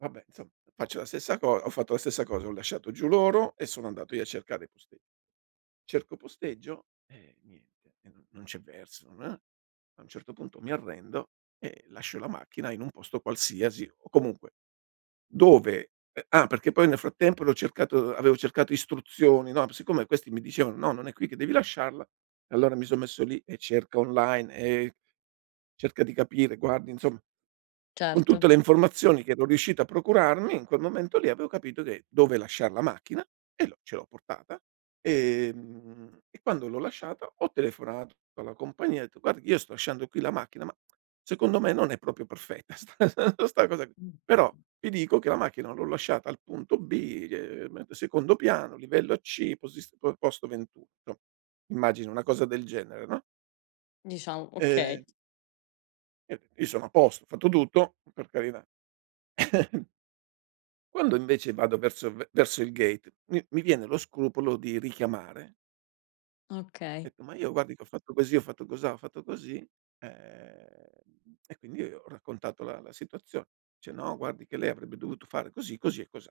Vabbè, insomma faccio la stessa cosa ho fatto la stessa cosa, ho lasciato giù loro e sono andato io a cercare poste cerco posteggio e niente, e non non c'è verso, ah. A un certo punto mi arrendo e lascio la macchina in un posto qualsiasi o comunque dove uh ah, perché poi nel frattempo l'ho cercato avevo cercato istruzioni, no, p siccome questi mi dicevano: "No, non è qui che devi lasciarla" allora mi son messo lì e cerca online e cerca di capire, guarda insomma con tutte Certo. le informazioni che ero riuscito a procurarmi in quel momento lì avevo capito che dove lasciar la macchina e l'ho ce l'ho portata, ehm, e quando l'ho lasciata ho telefonato alla compagnia e ho detto: "Guardi io sto lasciando qui la macchina, ma secondo me non è proprio perfetta sta sta cosa qui, però ti dico che la macchina l'ho lasciata al punto B, ehm, secondo piano, livello C, posi posto 21". immagina una cosa del genere, no? Diciamo, okay. E io io sono a posto, ho fatto tutto, per carità. Quando invece vado verso v verso il gate m mi viene lo scrupolo di richiamare. Ho Okay. detto: "Ma io guardi che ho fatto così, ho fatto cosà, ho fatto così", ehm, e quindi io ho raccontato la la situazione. Dice: "No guardi che lei avrebbe dovuto fare così, così e cosà".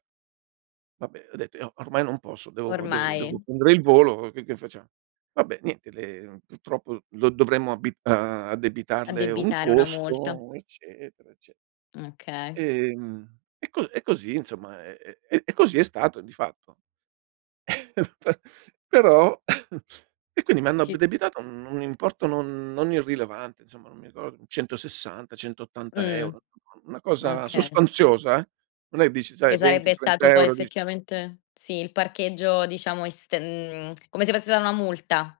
"Vabbè" ho detto: "io ormai non posso devo devo devo Ormai. prendere il volo che che facciamo?" "Vabbè, niente le purtroppo lo dovremmo abbi addebitarle un Addebitare una multa. costo" eccetera, ecce Okay. Ehm, e co e così insomma e e e così è stato, di fatto Pe però e quindi mi hanno Chi addebitato un importo non non irrilevante insomma non mi ricor 160, centottanta Mh, euro, una cosa okay. sostanziosa, eh. Non è dici sai Che 20, sarebbe trenta stato poi euro, dici effettivamente sì, il parcheggio diciamo est mhmm, come se fosse stata una multa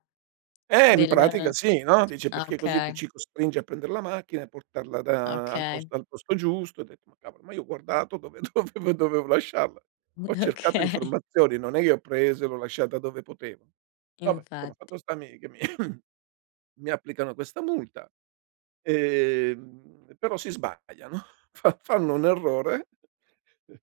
Eh, in pratica del sì, no, dice ah, "Perché così tu okay. ci costringi a prendere la macchina e portarla da al Okay. posto al posto giusto. Ho detto:" Ma cavolo, ma io ho guardato dove dovevo dovevo lasciarla. Mu Ho cercato Okay. informazioni, non è che ho preso e l'ho lasciata dove potevo. Vabbè, insomma, Infatti. fatto sta mi che mi mi applicano questa multa, ehm, però si sbagliano, fa fanno un errore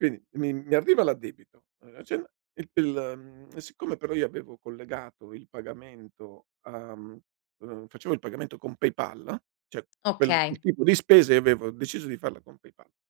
quind mi mi arriva l'addebito [unintelligible] il mhmm e siccome però io avevo collegato il pagamento a mhmm, facevo il pagamento con PayPal cioè, quel il Okay. tipo di spese io avevo deciso di farla con PayPal.